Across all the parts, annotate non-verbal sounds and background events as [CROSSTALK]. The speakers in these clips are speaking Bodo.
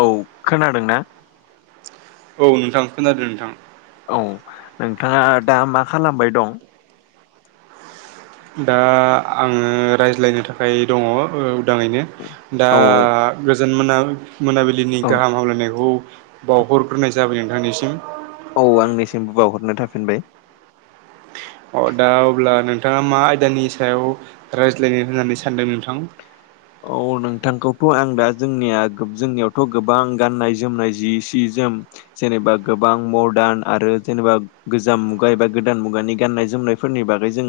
औ खोनादों ना औ नोंथां खोनादों नोंथां औ नोंथाङा दा मा खालामबाय दं दा आङो रायज्लायनो थाखाय दङ उदाङैनो दा औ गोजोन मोना मोनाबिलिनि औ गाहाम हामलायनायखौ बावहरग्रोनाय जाबाय नोंथांनिसिम औ आंनिसिमबो बावहरनाय थाफिनबाय अ दा अब्ला नोंथाङा मा आयदानि सायाव रायज्लायनो होननानै सानदों नोंथां औ नोंथांखौथ' आं दा जोंनिया जोंनियावथ' गोबां गाननाय जोमनाय जि सि। ज जेनेबा गोबां मदारन आरो जेनेबा गोजाम मुगा एबा गोदान मुगानि गाननाय ज--। जोमनायफोरनि बागै जों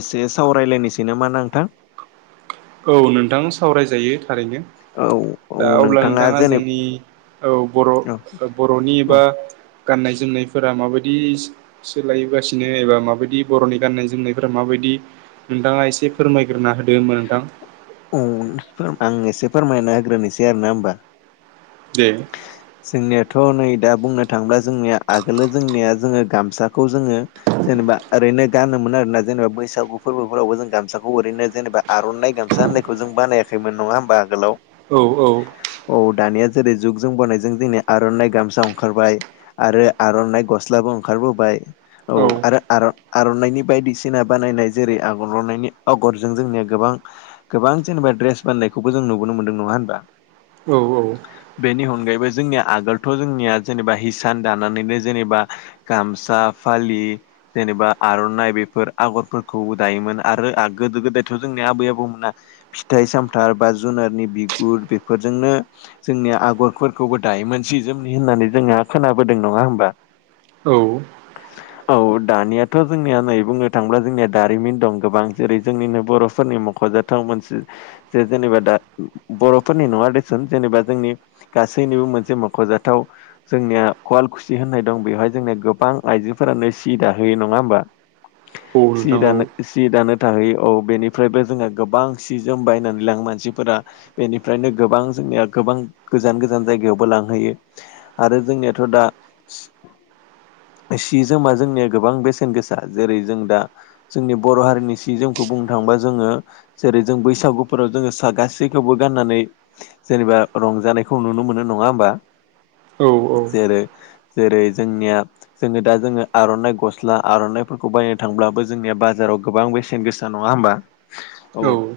एसे सावरायलायनोसै न मा ना नोंथां। औ नोंथां सावरायजायो थारैनो। औ औ दा अब्ला नोंथाङा जेने जोंनि औ औ बर' बर'नि औ एबा। गाननाय जोमनायफोरा माबायदि सोलायगासिनो एबा माबायदि बर'नि गाननाय जोमनायफोरा माबायदि। बि नोंथाङा एसे फोरमायग्रोना होदो नोंथां। आं एसे फोरमायना होग्रोनोसै आरोना होमबा। दे जोंनि। थ' नै दा बुंनो थाङोब्ला जोंनिया आगोलो जोंनिया जोङो गामसाखौ जोङो जेनेबा ओरै। गानोमोन आरोना जेनबा बैसागु फोरबोफोरावबो जों गामसाखौ ओरैनो जेनेबा आर'नाइ गामसा होननायखौ जों ब--। नायाखैमोन नङा होमबा आगोलाव। औ औ। औ दानिया जेरै जुग जों बनायजों जोंनि आर'नाइ गामसा ओंखारबाय आरो आर'नाइ गस्लाबो ओंखारबोबाय। औ आरो आर'नाइनि बायदिसिना बानायनाय जेरै आगरनायनि आगरजों जों। गोबां गोबां जेनेबा रेस बाननायखौबो जों नुुबोननो मोन्दों नङा हबा। औ औ। बेनि अनगायैबो जोंनिया आगोलथ' जोंनिया जेनेबा हिसान दानानैनो जेनेबा गामसा। फालि जेनेबा आर'नाइ बेफोर आगरफोरखौ दायोमोन आरो गोदो गोदायथ' जोंनि। आबै आबौमोन मोना फिथाइ सामथाइ बा जुनारनि बिगुर बेफोरजोंनो। जोंनि आगरफोरखौबो दायो मोनसे जोमनि होननानै जोंहा खोनाबोदों नङा होमबा। औ। औ दानियाथ' जोंनिया नै बुंनो थाङोब्ला जोंनिया दारिमिन दं गोबां जेरै जोंनिनो बर'। नि मख'जाथाव मोनसे जे जेनेबा दा बर'फोरनि नङा दस जेनेबा। जोंनि गासैनिबो मोनसे मख'जाथाव जोंनिया खुवाल खुसि होननाय दं बेवहाय जोंनिया गोबां। ओं आइजोफोरानो सि दाहोयो नङा होमबा। औ सि नोंथां औ दानो सि दानो थाहैयो औ बेनिफ्रायबो जोंहा गोबां सि जोम बायनानै लाङो मानसिफोरा। बेनिफ्रायनो गोबां जोंनिया। गोबां गोजान गोजान जायगायावबो लांहैयो आरो जोंनियाथ' दा। [INAUDIBLE] सि जोमा जोंनिया गोबां बेसेन गोसा जेरै जों दा जोंनि बर' हारिनि सि जोमखौ बुंनो थाङोब्ला। दा जोङो जेरै जों बैसागुफोराव जोङो सा गासैखौबो गाननानै जेनेबा। रंजानायखौ नुनो मोनो नङा होमबा औ जेरै। जेरै जोंनिया जोङो दा जोङो आर'नाइ गस्ला आर'नाइफोरखौ बायनो थांब्लाबो जोंनिया बाजाराव। गोबां बेसेन गोसा नङा होनबा। औ।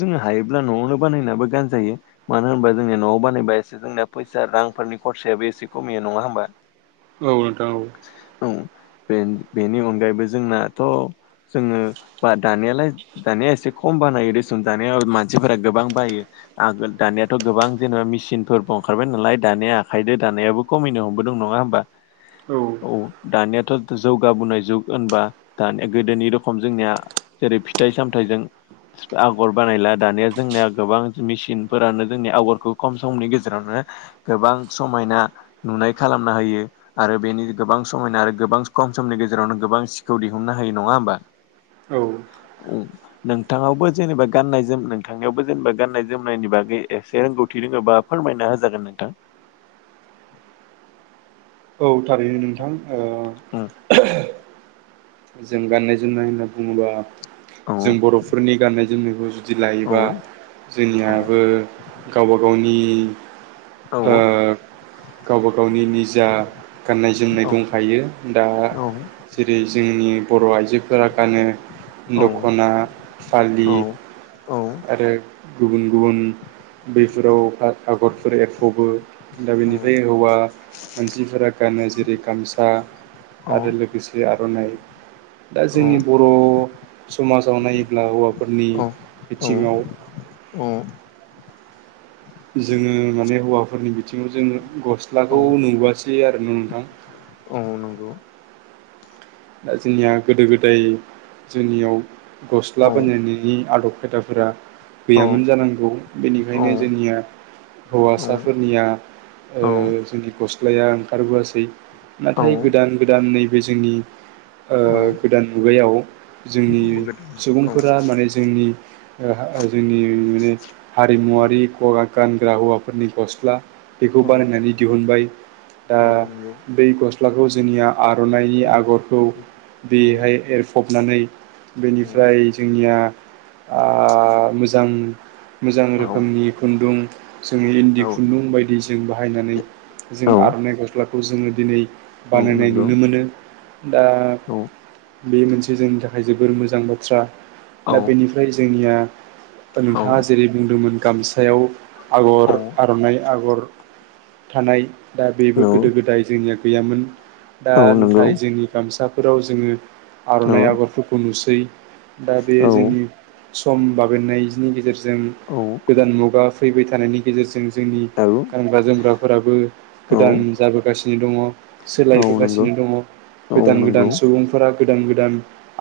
ज हायोब्ला न'नो बानाय गायो म। जोंनि न'आव बानायबा एसे जोंनिया फैसा रांफोरनि खरसायाबो एसे खमिया नङा होमबा। औ न दा औ। औ बे बेनि अनगायैबो जोंनाथ'। जोङो बा दानियालाय दानिया एसे खम बानायो रेसुन दानाय मानसिफोरा गोबां बायो। आगोल दानियाथ'। गोबां जेनेबा मेसिनफोरबो ओंखारबाय नालाय दानाया आखाइद दानायाबो खमायनो हमबोदों नङा होनोमबा? औ। दानियाथ' जौगाबोनाय जुग होनबा दानिया गोदोनि रखम जोंनिया जेरै फिथाइ सामथाइ। आगर बानायला दानिया जोंनिया गोबां मेसिन फोरानो। जोंनि आगरखौ खम समनि गेजेरावनो गोबां समायना नुनाय खालामना होयो आरो। आरो बेनि गोबां समायना आरो गोबां खम समनि गेजेरावनो गोबां सिखौ दिहुननो हायो नङा होमबा। औ नोंथांङाबो जेनेबा गाननाय जोम नोंथांनियावबो जेनेबा गाननाय जोमनायनि बागै। एसे रोंगौथि रोङोबा फोरमायना होजागोन नोंथां। औ थारैनो नोंथां आ जों गाननाय जोमनाय होनना बुङोबा औ जों बर'फोरनि गाननाय जोमनायखौ जु दि औ लायोबा जोंनियाबो गावबा गावनि औ ओ गावबा गावनि निजा गाननाय जोमनाय दंखायो दा औ जेरै जोंनि बर' आइजो फोरा गानो औ दख'ना औ फालि आरो गुबुन गुबुन बेफोराव आगरफोर एरफ'बो दा बेनिफ्राय हौवा मान सिफोरा गानो जेरै गामसा आरो लोगोसे आर'नाइ दा जोंनि बर' समाजाव नायोब्ला हौवाफोरनि औ बिथिङाव औ जोङो माने हौवाफोरनि बिथिङाव जोङो औ गस्लाखौ नुबासै आरो ना नोंथां नंगौ औ दा जोंनिया गोदो गोदाय जोंनियाव गस्ला औ बानायनायनि आदब खोदाफोरा औ गैयामोन जानांगौ औ बेनिखायनो जोंनिया औ हौवासाफोरनिया ओ औ जोंनि गस लाया ओंखारबोआसै औ नाथाय गोदान गोदान नैबे जोंनि ओ औ गोदान मुगायाव जोंनि गोदान औ सुबुंफोरा माने जोंनि जोंनि माने औ हारिमुवारि गानग्रा हौवाफोरनि गस्ला बेखौ औ बानायनानै दिहुनबाय दा औ नंगौ बै गस्लाखौ जोंनिया आर'नाइनि औ आगरखौ औ औ बेहाय एरफबनानै बेनिफ्राय जोंनिया आ मोजां मोजां औ रोखोमनि खुन्दुं जोङो इन्दि खुन्दुं बायदि जों बाहायनानै जों आर'नाइ गस्लाखौ जोङो दिनै औ बानायनाय नंगौ नुनो मोनो। दा औ बे मोनसे जोंनि थाखाय जोबोर मोजां बाथ्रा औ दा बेनिफ्राय जोंनिया औ नोंथाङा जेरै बुंदोंमोन गामसायाव आगर औ आर'नाइ आगर थानाय दा बेबो गोदो गोदाय जोंनिया गैयामोन। दा औ नंगौ नाथाय जोंनि गामसाफोराव जोङो औ आर'नाइ आगरफोरखौ नुसै दा औ बे जोंनि सम बाबेननायनि गेजेरजों गोदान मुगा फैबाय थानायनि गेजेरजों जोंनि औ गानग्रा जोमग्राफोराबो औ गोदान जाबोगासि नो दङ औ नंगौ सोलायबोगासिनो दङ औ गोदान गोदान नंगौ सुबुंफोरा गोदान गोदान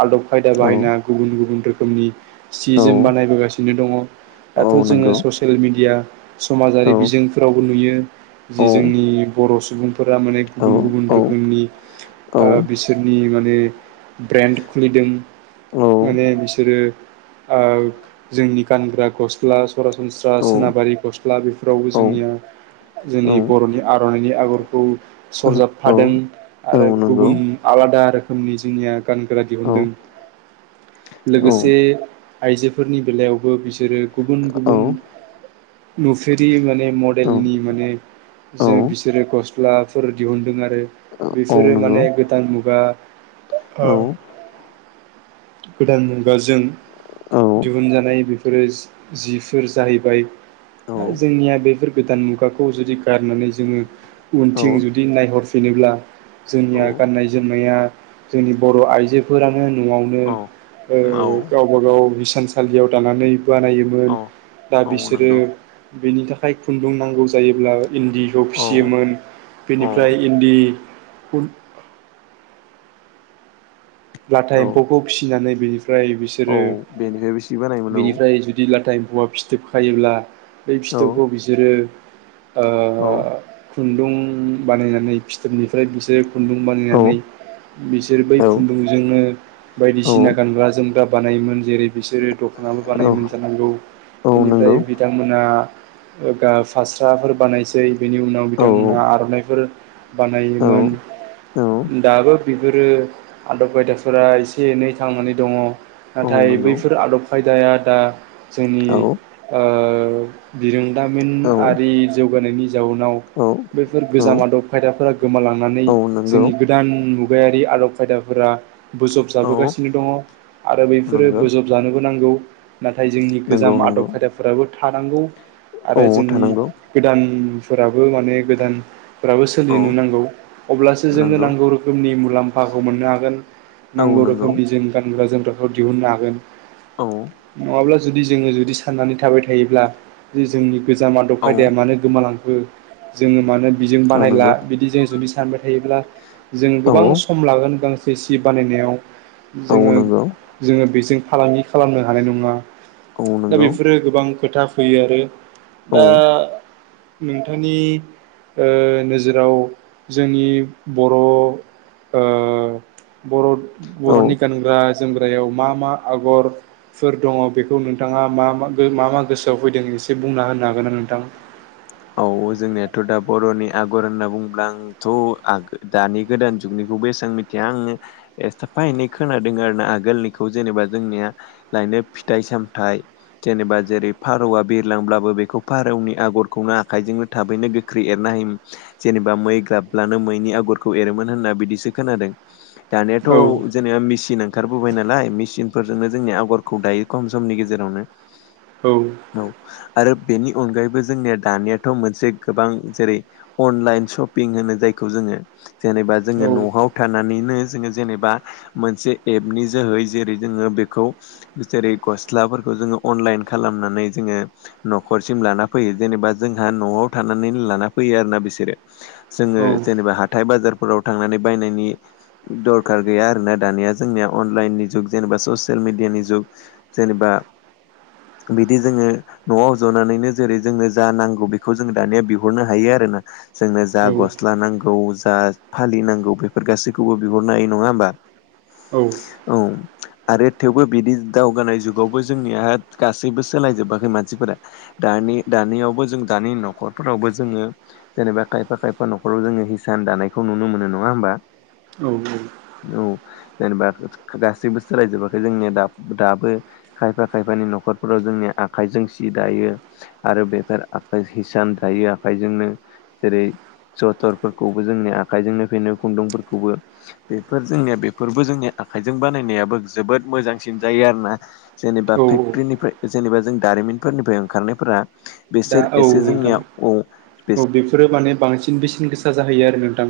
आदब खायदा औ बाहायना गुबुन गुबुन रोखोमनि सि जोम औ बानायबोगासिनो दङ। दाथ' औ जोङो नंगौ ससियेल मेडिया समाजारि बेनिफ्रायबो बिजोंफोरावबो नुयो। जि जोंनि बर' सुबुंफोरा माने गुबुन सि गुबुन रोखोमनि बिसोरनि माने ब्रेन्ड खुलिदों। माने बिसोरो जोंनि गानग्रा गस्ला सरासनस्रा सोनाबारि गस्ला बेफोरावबो जोंनिया जोंनि बर'नि आर'नाइनि आगरखौ सरजाबफादों आरो गुबुन आलादा रोखोमनि जोंनिया गानग्रा दिहुनदों। लोगोसे आइजोफोरनि बेलायावबो बिसोरो गुबुन गुबुन नुफिरि माने मडेलनि माने जों बिसोरो गस्लाफोर दिहुुनदों आरो बेफोरो माने गोदान मुगा गोदान मुगााजों दिहुनजानाय बेफोरो जिफोर जाहैबाय दा जोंनिया बेफोर गोदान मुगाखौ जुदि गारनानै जोङो उनथिं जुदि नायहरफिनो जेब्ला जोंनिया गाननाय जोमनाया जोंनि बर' आइजोफोरानो न'आवनो औ गावबा गाव हिसानसालियाव दानानै बानायोमोन दा बिसोरो बेनि थाखाय खुन्दुं नांगौ जायोब्ला इन्दिखौ फिसियोमोन। बेनिफ्राय इन्दि खुन लाथा एम्फौखौ फिसिनानै बेनिफ्राय बिसोरो बानायोमोन बेनिफ्राय जुदि लाथाया एम्फौवा फिसि फिथोब खायोब्ला बै औ फिथोबखौ बिसोरो ओ औ खुन्दुं बानायनानै फिथोबनिफ्राय बिसोरो खुन्दुं औ बानायनानै बिसोर बै खुन्दुंजोंनो औ बायदिसिना गानग्रा जोमग्रा बानायोमोन जेरै बिसोरो दखानाबो औ बानायोमोन जानांगौ औ बेनिफ्राय नंगौ बिथांमोनहा ओ गा फास्राफोर बानायसै बेनि उनाव बिथांमोनहा औ आर'नाइफोर बानायोमोन औ दाबो बि बिसोरो आदब खायदाफोरा एसे एनै थांनानै दङ'। औ नाथाय औ नंगौ बैफोर आदब खायदाया दा जोंनि औ ओ बिरोंदामिन औ आरि जौगानायनि जाउनाव औ बेैफोर औ गोजाम आदब खायदाफोरा गोमालांनानै औ नंगौ जोंनि गोदान मुगायाव मुगायारि आदब खायदाफोरा बोजब औ जाबोगासिनो दङ' आरो बैफोरो नंगौ बोजबजानोबो नांगौ। नाथाय जोंनि नंगौ गोजाम आदब नंगौ खायदाफोराबो थानांगौ औ आरो जोंनि थानांगौ गोदान फोराबो माने गोदानफोराबो औ सोलिनो नांगौ अब्लासो जोंनो नंगौ नांगौ रोखोमनि मुलामफ फाखौ मोननो हागोन औ नांगौ नंगौ रोखोमनि जों गानग्रा जोमग्राखौ दिहुननो हागोन। औ नङाब्ला जुदि जोङो जुदि साननानै थाबाय थायोब्ला जे जोंनि गोजाम आदब औ खायदाया मानो गोमालांखो जोङो मानो बिजों औ बानायला नंगौ बिदि जों जुदि सानबाय थायो थायोब्ला जों औ गोबां सम [UNINTELLIGIBLE] गांसे सि बानायनाय औ जोङो नंगौ जोङो बे फालांगि खालामनो हानाय नङा औ दा नंगौ बेफोरो गोबां खोथा फैयो आरो दा नोंथांनि ओ नोजोराव जोंनि बर' ओ बर औ बर'नि गानग्रा जोमग्रायाव मा मा आगरफोर दङ' बेखौ नोंथाङा मा मा गोसोआव फैदों एसे बुंना होनो हागोनना नोंथां औ जोंनियाथ' दा बर'नि आगर होनना बुंङोब्ला आंथ' दानि गोदान जुगनि बेसेबां मिथिया आङो एसेसाफायनै खोनादों आरो आगोलनिखौ जेनेबा जोंनि नो फिथाइ सामथाइ जेनेबा जेरै फारौआ बिरलांब्लाबो बेखौ फारौनि आगर खौनो आखाइजोंनो थाबैनो गोख्रै एरना हायोमोन जेनेबा मै ग्राबब्लानो मैनि आगरखौ एरोमोन होन्नानै बिदिसो खोनादों। दानियाथ' औ जेनेबा मेचिन ओंखारबोबाय नालाय मेचिनफोरजोंनो जोंनि आगरखौ दायो खम समनि गेजेरावनो औ औ आरो बेनि अनगायैबो जोंनिया दानियाथ' मोनसे गोबां जेरै अनलाइन सशपिं होनो जायखौ जोङो जेनेबा औ जोङो न'आव थानानैनो जोङो जेनेबा मोनसे एपनि जोहै जेरै जोङो बेखौ जेरै गस्लाफोरखौ जोङो अनलाइन खालामनै जोङो नफोरसिम लाना फैयो जेनेबा जोंहा न'आव थानानै लाना फैयो आरोना बिसोरो जोङो औ जेनेबा हाथाय बाजारफोराव थांनानै बायनायनि दरखार गैया आरोना दानिया जोंनिया अनलाइननि जुग जेनेबा ससियेल मिडियानि जुग जेनेबा आ बिदि जोङो न'आव जनानैनो जेरै जोङो जा नांगौ बेखौ जों दानिया बिहरनो हायो आरोना जोंनो जा गस्ला नांगौ जा फा लि नांगौ बेफोर गासैखौबो बिहरनो हायो नङा होमबा। औ औ आरो थेवबो बिदि दावगानाय जुगावबो जोंनिया गासैबो सोलायजोबाखै मानसि दानि दानियाव जों दानि न'खरावबो जोङो जेनेबा खायफा खायफा न'खराव जोङो हिसान दानायखौ नुनो मोनो नङा होमबा औ औ औ जेनेबा गासैबो सोलायजोबाखै जोंनिया दाबो खायफा खायफानि न'खरफोराव जोंनि आखाइजों सि दायो आरो बेफोर आखाइ हिसान थायो आखाइजोंनो जेरै जथरफोरखौबो जोंनि आखायजोंनो फेनो खुनदुंफोरखौबो बेफोर जोंनिया बेफोरबो जोंनि आखाइजों बानायनायाबो जोबोद मोजांसिन जायो आरोना जेनेबा औ फेक्टरनिफ्राय जेनेबा जों दारिमिनफोरनिफ्राय ओंखारनायफोरा दा बिसोर औ एसे नोंथां जोंनिया औ बेफोरो माने बांसिन बेसेन गोसा जाहैयो आरो नोंथां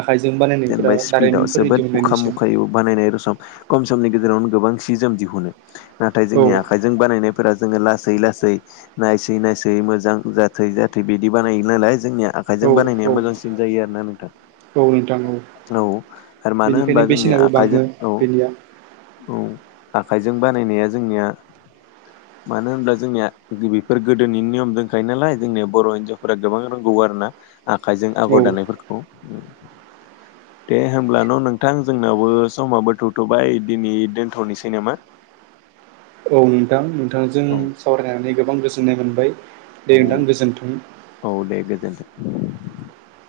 आखाइजों बानायनायफोरा जेनेबा स्पिडाव दारिमिनफोरनि जोबोद उखाम दिहुननायनिसिम मुखायै [UNINTELLIGIBLE] बानायनाय रसम खम समनि गेजेरावनो गोबां सि जोम दिहुनो नाथाय औ जोंनि आखाइजों बानायनाय फोरा जोङो लासै लासै नायसै नायसै मोजां जाथै जाथै बिदि बानायोन नालाय जोंनिया औ आखाइजों बानायनाया औ मोजांसिन जायो आरोना नोंथां औ नोंथां औ आरो मानो होनबा बेनिखायनो जोंनिया बेसेनाबो आखाइजों बाङो औ बेनिया औ आखाइजों बानायनाया जोंनिया मानो होनब्ला जोंनिया बेफोर गोदोनि नियम दंखायो नालाय जोंनिया बर' हिनजावफोरा गोबां रोंगौ आरो ना आखायजों औ आगर दानायफोरखौ दे होमब्ला न' नोंथां जोंनावबो समाबो थ'थ'बाय दिनै दोनथ'नोसै नामा [INAUDIBLE] औ नोंथां नोंथांजों औ सावरायनानै गोबां गोजोननाय मोनबाय दे औ नोंथां गोजोनथों दे गोजोन्थों औ